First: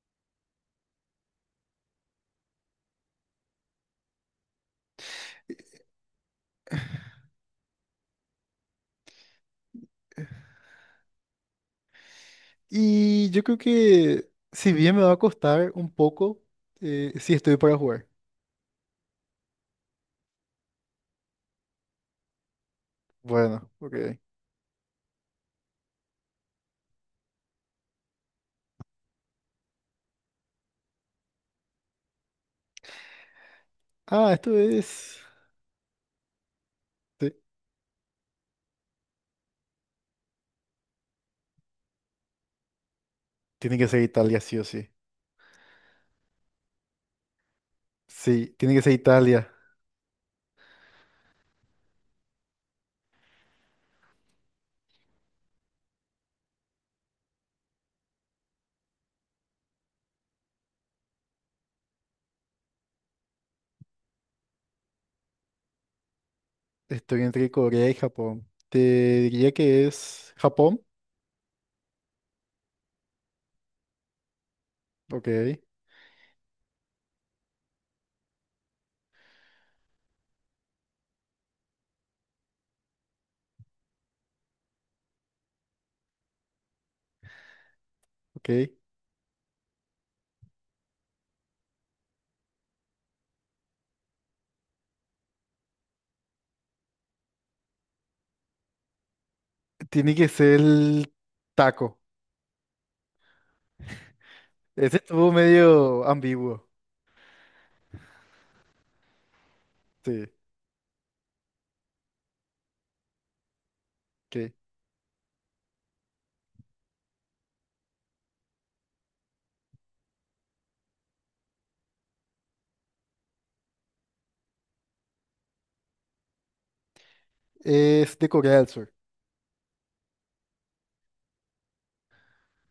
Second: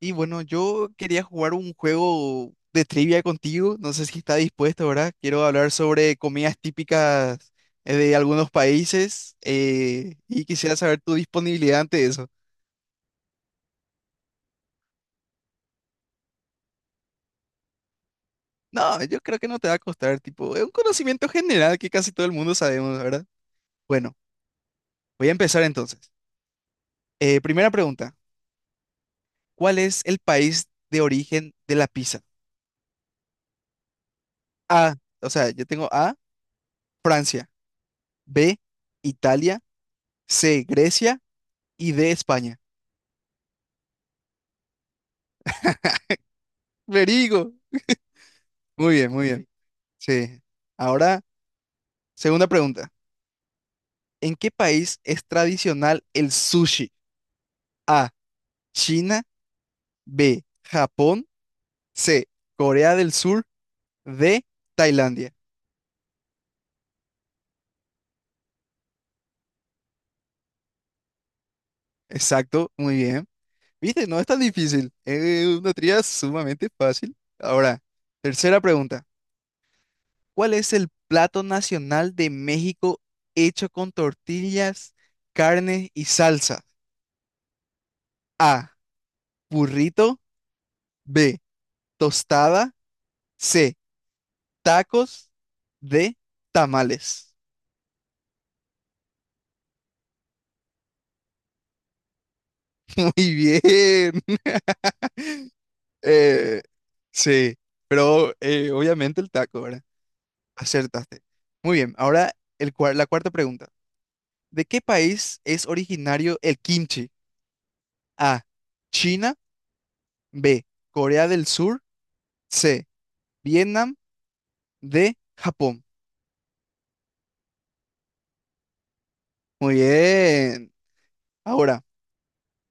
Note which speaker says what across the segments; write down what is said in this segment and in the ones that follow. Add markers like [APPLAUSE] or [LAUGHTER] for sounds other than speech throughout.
Speaker 1: Y bueno, yo quería jugar un juego de trivia contigo. No sé si está dispuesto, ¿verdad? Quiero hablar sobre comidas típicas de algunos países y quisiera saber tu disponibilidad ante eso.
Speaker 2: Y yo creo que si bien me va a costar un poco, sí estoy para jugar.
Speaker 1: No, yo creo que no te va a costar, tipo, es un conocimiento general que casi todo el mundo sabemos, ¿verdad?
Speaker 2: Bueno, ok.
Speaker 1: Bueno, voy a empezar entonces. Primera pregunta, ¿cuál es el país de origen de la pizza?
Speaker 2: Ah, esto
Speaker 1: A,
Speaker 2: es...
Speaker 1: o sea, yo tengo A,
Speaker 2: sí,
Speaker 1: Francia, B, Italia, C, Grecia y D, España.
Speaker 2: tiene que ser Italia, sí o sí.
Speaker 1: Verigo.
Speaker 2: Sí, tiene que ser
Speaker 1: Muy bien, muy bien.
Speaker 2: Italia.
Speaker 1: Sí. Ahora, segunda pregunta. ¿En qué país es tradicional el sushi? A, China, B, Japón, C, Corea del Sur, D, Tailandia.
Speaker 2: Estoy entre Corea y Japón. Te diría que es Japón.
Speaker 1: Exacto, muy bien. ¿Viste? No es tan difícil.
Speaker 2: Ok,
Speaker 1: Es una tría sumamente fácil. Ahora, tercera pregunta. ¿Cuál es el plato nacional de México hecho con tortillas, carne y salsa?
Speaker 2: ok.
Speaker 1: A, burrito, B, tostada. C, tacos. D, tamales.
Speaker 2: Tiene que ser el taco.
Speaker 1: [LAUGHS] Muy bien.
Speaker 2: Ese
Speaker 1: [LAUGHS]
Speaker 2: estuvo medio
Speaker 1: Eh,
Speaker 2: ambiguo.
Speaker 1: sí, pero obviamente el taco, ¿verdad?
Speaker 2: Sí,
Speaker 1: Acertaste. Muy bien, ahora la cuarta pregunta.
Speaker 2: ok.
Speaker 1: ¿De qué país es originario el kimchi? A, China, B, Corea del Sur, C, Vietnam, D, Japón.
Speaker 2: Es de Corea del Sur.
Speaker 1: Muy bien. Ahora,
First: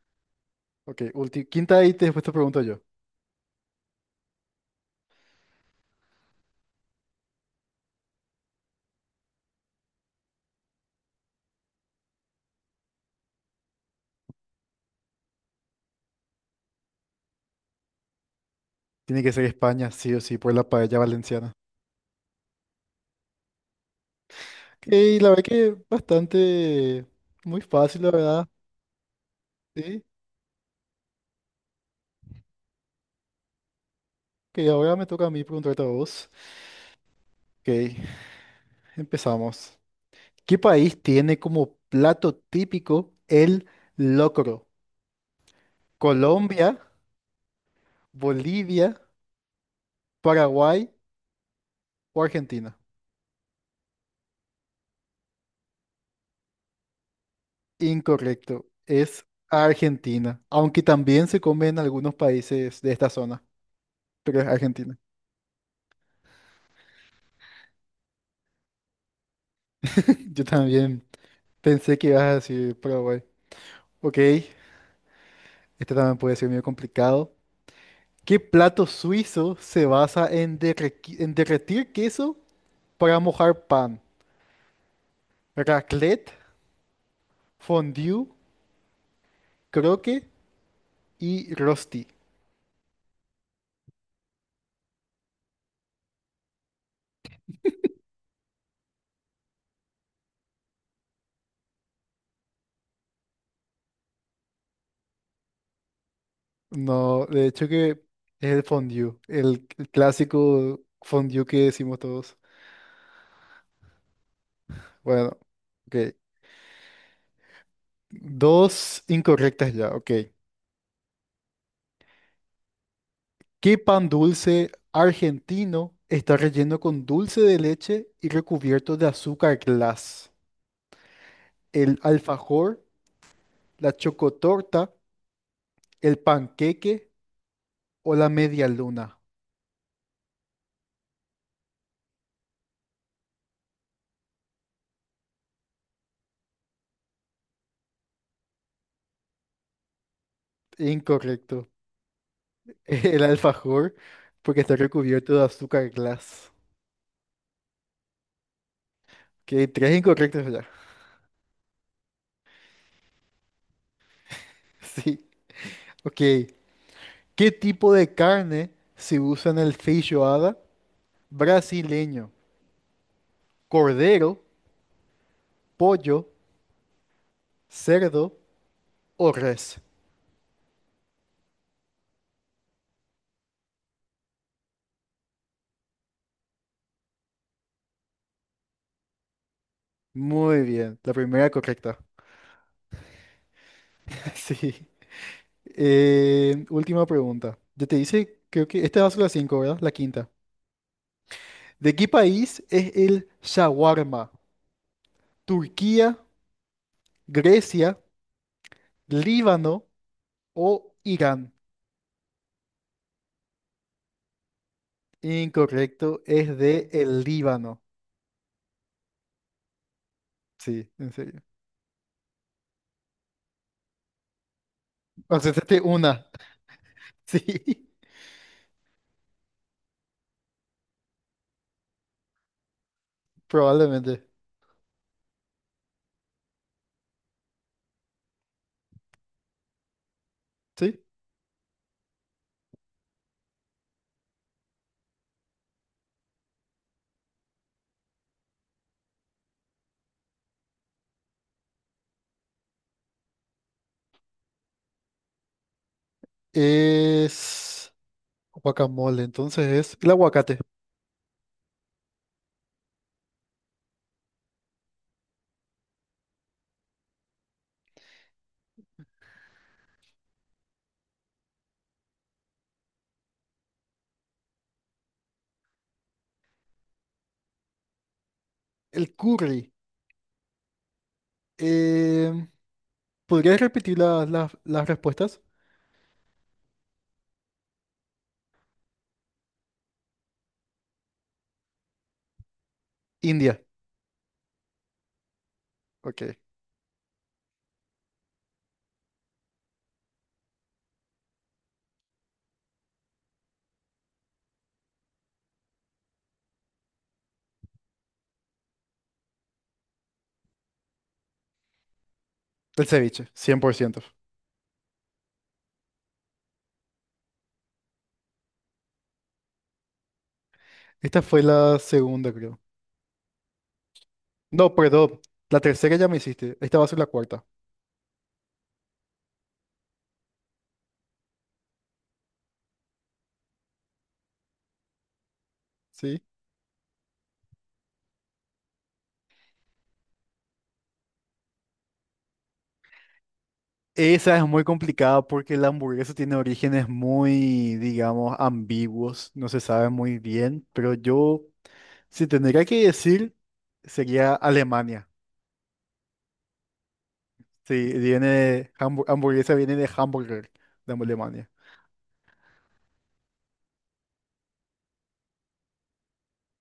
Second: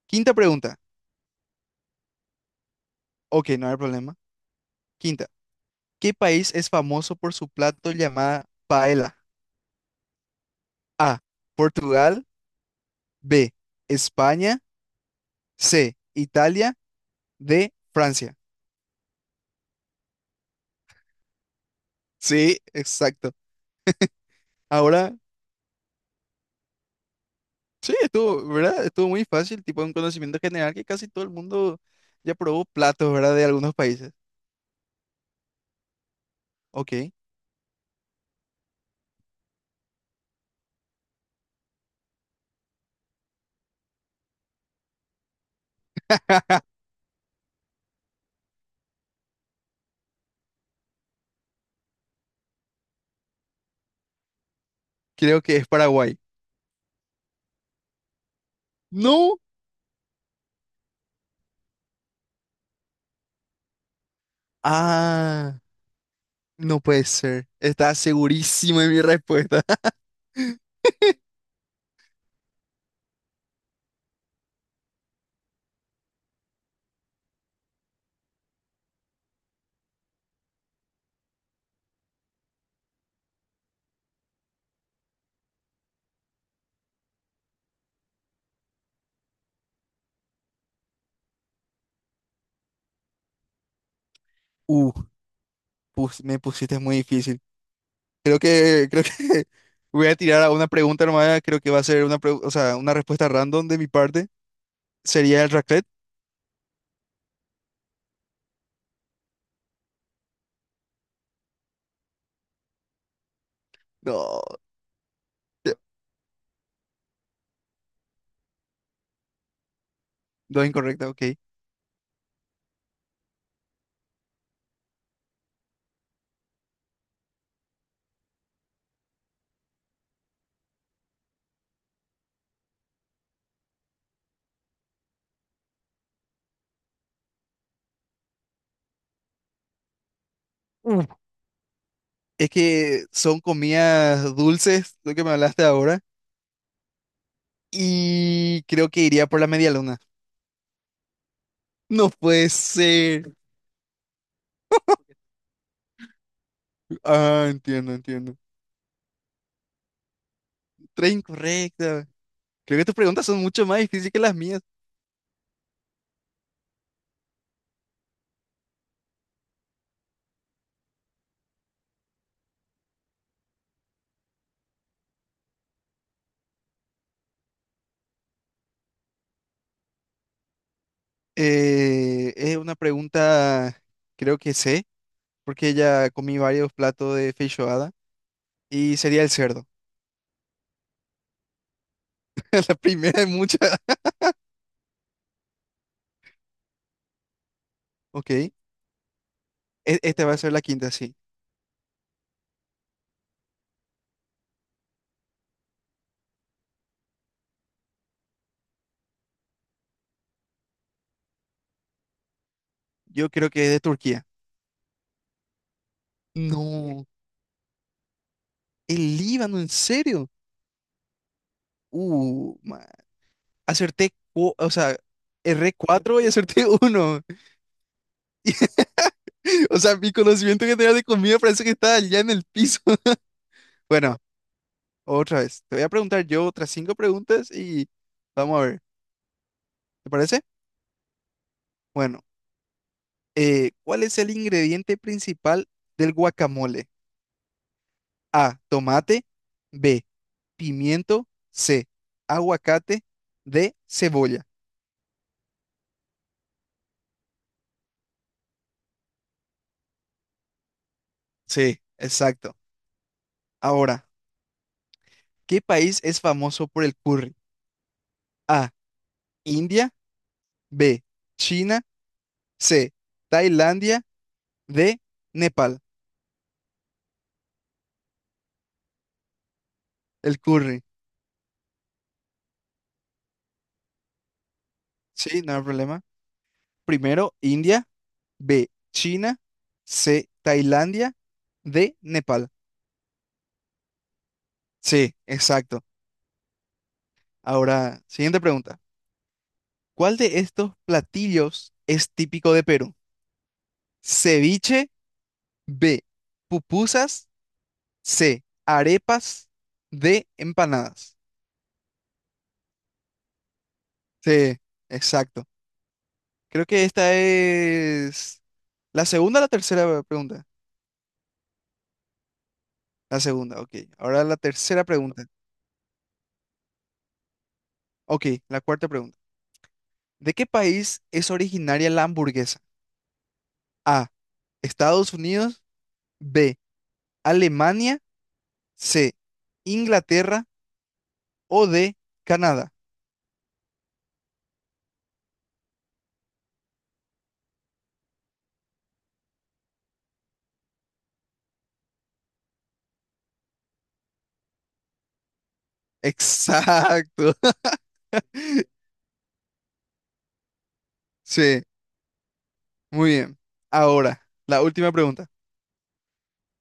Speaker 1: quinta pregunta.
Speaker 2: Ok, quinta y después te pregunto yo.
Speaker 1: Ok, no hay problema. Quinta. ¿Qué país es famoso por su plato llamada paella? A, Portugal. B, España. C, Italia. D, Francia.
Speaker 2: Tiene que ser España, sí o sí, por la paella valenciana.
Speaker 1: Sí, exacto. Ahora,
Speaker 2: Y la verdad que bastante, muy
Speaker 1: sí,
Speaker 2: fácil, la
Speaker 1: estuvo,
Speaker 2: verdad.
Speaker 1: ¿verdad? Estuvo muy fácil, tipo un
Speaker 2: Sí,
Speaker 1: conocimiento general que casi todo el mundo ya probó platos, ¿verdad? De algunos países.
Speaker 2: que ahora me toca a mí preguntarte a vos.
Speaker 1: Ok.
Speaker 2: Ok, empezamos. ¿Qué país tiene como plato típico el locro? ¿Colombia,
Speaker 1: [LAUGHS]
Speaker 2: Bolivia, Paraguay o Argentina?
Speaker 1: Creo que es Paraguay.
Speaker 2: Incorrecto, es
Speaker 1: No.
Speaker 2: Argentina, aunque también se come en algunos países de esta zona, pero es Argentina.
Speaker 1: Ah. No puede ser. Estaba segurísimo de mi respuesta.
Speaker 2: [LAUGHS] Yo también
Speaker 1: [LAUGHS]
Speaker 2: pensé que ibas a decir Paraguay. Ok, este también puede ser medio complicado. ¿Qué plato suizo se basa en, en derretir queso para mojar pan? Raclette, fondue, croque y rosti.
Speaker 1: Uh, Me pusiste muy difícil. Creo que [LAUGHS] voy a tirar a una pregunta nomás. Creo que va a ser o sea, una respuesta random de mi parte. ¿Sería el raclette?
Speaker 2: No, de hecho que es el fondue, el clásico fondue que decimos todos.
Speaker 1: No,
Speaker 2: Bueno, ok. Dos incorrectas ya, ok.
Speaker 1: dos incorrecta, ok.
Speaker 2: ¿Qué pan dulce argentino está relleno con dulce de leche y recubierto de azúcar glass? ¿El alfajor, la chocotorta? ¿El panqueque o la media luna?
Speaker 1: Es que son comidas dulces, lo que me hablaste ahora, y creo que iría por la media luna.
Speaker 2: Incorrecto.
Speaker 1: No puede
Speaker 2: [LAUGHS] El
Speaker 1: ser.
Speaker 2: alfajor, porque está recubierto de azúcar glass.
Speaker 1: Ah, entiendo, entiendo.
Speaker 2: Que tres incorrectos ya.
Speaker 1: Tres incorrecta. Creo que tus preguntas son mucho más difíciles que las mías.
Speaker 2: [LAUGHS] Sí. Ok. ¿Qué tipo de carne se usa en el feijoada brasileño? ¿Cordero, pollo, cerdo o res?
Speaker 1: Es una pregunta, creo que sé, porque ya comí varios platos de feijoada, y sería el cerdo.
Speaker 2: Muy bien. La primera correcta.
Speaker 1: [LAUGHS] La primera de muchas.
Speaker 2: [LAUGHS] Sí. Última pregunta. Yo te
Speaker 1: Ok,
Speaker 2: hice,
Speaker 1: e-
Speaker 2: creo que esta va a ser la cinco, ¿verdad? La
Speaker 1: Esta
Speaker 2: quinta.
Speaker 1: va a ser la quinta, sí.
Speaker 2: ¿De qué país es el shawarma? Turquía, Grecia, Líbano o Irán.
Speaker 1: Yo creo que es de Turquía.
Speaker 2: Incorrecto, es de
Speaker 1: No,
Speaker 2: el Líbano.
Speaker 1: el Líbano, ¿en serio?
Speaker 2: Sí, en serio.
Speaker 1: Uh, Acerté, o sea,
Speaker 2: O sea,
Speaker 1: erré
Speaker 2: este
Speaker 1: cuatro
Speaker 2: una.
Speaker 1: y
Speaker 2: [LAUGHS]
Speaker 1: acerté uno.
Speaker 2: Sí,
Speaker 1: [LAUGHS] O sea, mi conocimiento general de comida parece que está allá en el piso. [LAUGHS] Bueno,
Speaker 2: probablemente.
Speaker 1: otra vez. Te voy a preguntar yo otras cinco preguntas y vamos a ver. ¿Te parece?
Speaker 2: Sí.
Speaker 1: Bueno, ¿cuál es el ingrediente principal del guacamole? A, tomate. B, pimiento. C, aguacate. D, cebolla.
Speaker 2: Es guacamole, entonces es el aguacate.
Speaker 1: Sí, exacto. Ahora, ¿qué país es famoso por el curry? A, India. B, China, C, Tailandia, D, Nepal.
Speaker 2: El curry.
Speaker 1: El curry.
Speaker 2: Em, ¿Podrías repetir las respuestas?
Speaker 1: Sí, no hay problema. Primero, India, B, China, C, Tailandia, D, Nepal.
Speaker 2: India.
Speaker 1: Sí, exacto.
Speaker 2: Ok.
Speaker 1: Ahora, siguiente pregunta. ¿Cuál de estos platillos es típico de Perú? Ceviche, B, pupusas, C, arepas, D, empanadas.
Speaker 2: El ceviche, 100%.
Speaker 1: Sí, exacto. Creo que esta es la segunda o la tercera pregunta.
Speaker 2: Esta fue la segunda, creo.
Speaker 1: La segunda, ok. Ahora la
Speaker 2: No,
Speaker 1: tercera
Speaker 2: perdón.
Speaker 1: pregunta.
Speaker 2: La tercera ya me hiciste. Esta va a ser la cuarta.
Speaker 1: Ok, la cuarta pregunta. ¿De qué país es originaria la hamburguesa? A, Estados Unidos,
Speaker 2: ¿Sí?
Speaker 1: B, Alemania, C, Inglaterra o D, Canadá.
Speaker 2: Esa es muy complicada porque la hamburguesa tiene orígenes muy, digamos, ambiguos, no se sabe muy bien, pero yo, si tendría que decir, sería Alemania.
Speaker 1: Exacto. [LAUGHS]
Speaker 2: Sí, viene, hamburguesa viene de hamburger, de Alemania.
Speaker 1: Sí, muy bien. Ahora, la última pregunta.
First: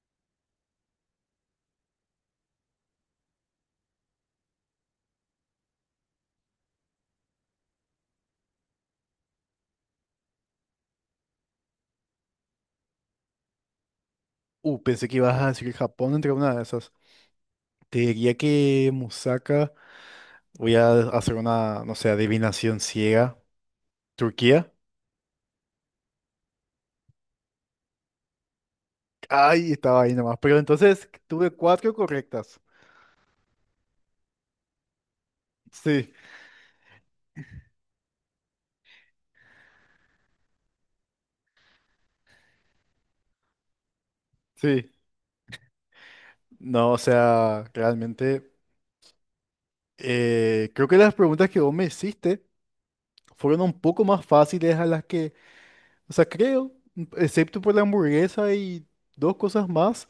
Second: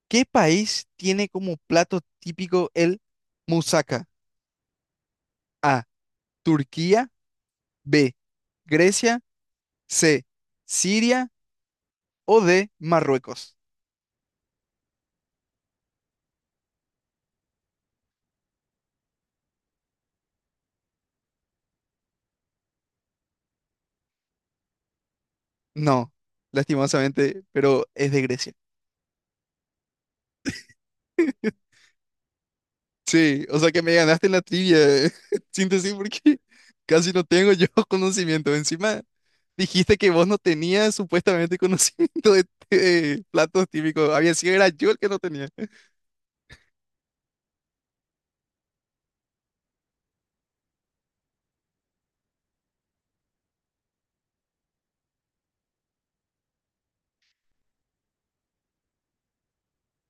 Speaker 1: ¿Qué país tiene como plato típico el moussaka? A, Turquía, B, Grecia, C, Siria o D, Marruecos.
Speaker 2: Pensé que ibas a decir Japón entre una de esas. Te diría que Musaka, voy a hacer una, no sé, adivinación ciega. Turquía.
Speaker 1: No, lastimosamente, pero es de Grecia.
Speaker 2: Ay, estaba ahí nomás, pero entonces tuve
Speaker 1: [LAUGHS]
Speaker 2: cuatro correctas.
Speaker 1: Sí, o sea que me ganaste en la trivia, [LAUGHS] síntesis,
Speaker 2: Sí,
Speaker 1: porque casi no tengo yo [LAUGHS] conocimiento. Encima dijiste que vos no tenías supuestamente [LAUGHS] conocimiento de platos típicos. Había sido era
Speaker 2: sí.
Speaker 1: yo el que no tenía.
Speaker 2: No, o sea, realmente creo que las preguntas que vos me hiciste fueron un poco más fáciles a las que, o sea, creo, excepto por la hamburguesa y dos cosas más,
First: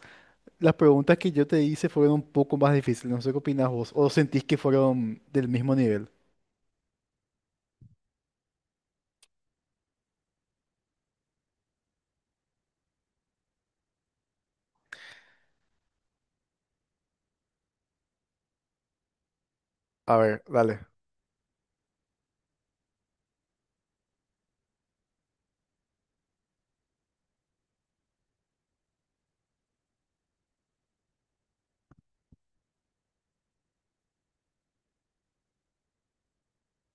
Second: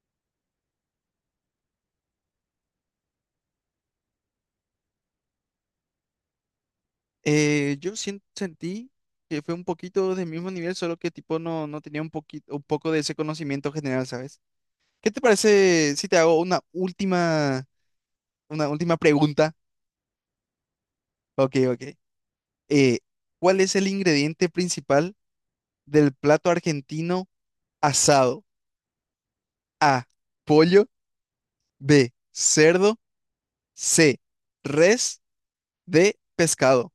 Speaker 2: las preguntas que yo te hice fueron un poco más difíciles. No sé qué opinás vos, o sentís que fueron del mismo nivel.
Speaker 1: Yo sentí que fue un poquito del mismo nivel, solo que tipo no, no tenía un poquito, un poco de ese conocimiento general, ¿sabes? ¿Qué te parece si te hago una última pregunta?
Speaker 2: A ver, dale,
Speaker 1: Ok, ok. eh, ¿Cuál es el ingrediente principal del plato argentino asado? A, pollo, B, cerdo, C, res, D, pescado.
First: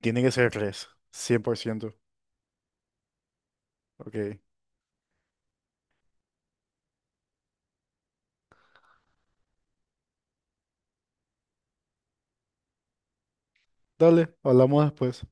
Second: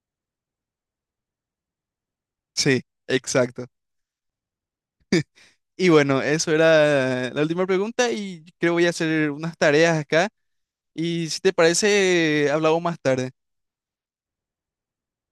Speaker 2: tiene que ser tres, 100%.
Speaker 1: Sí, exacto.
Speaker 2: Ok,
Speaker 1: Y bueno, eso era la última pregunta y creo voy a hacer unas tareas acá. Y si te parece, hablamos más tarde.
Speaker 2: dale, hablamos después.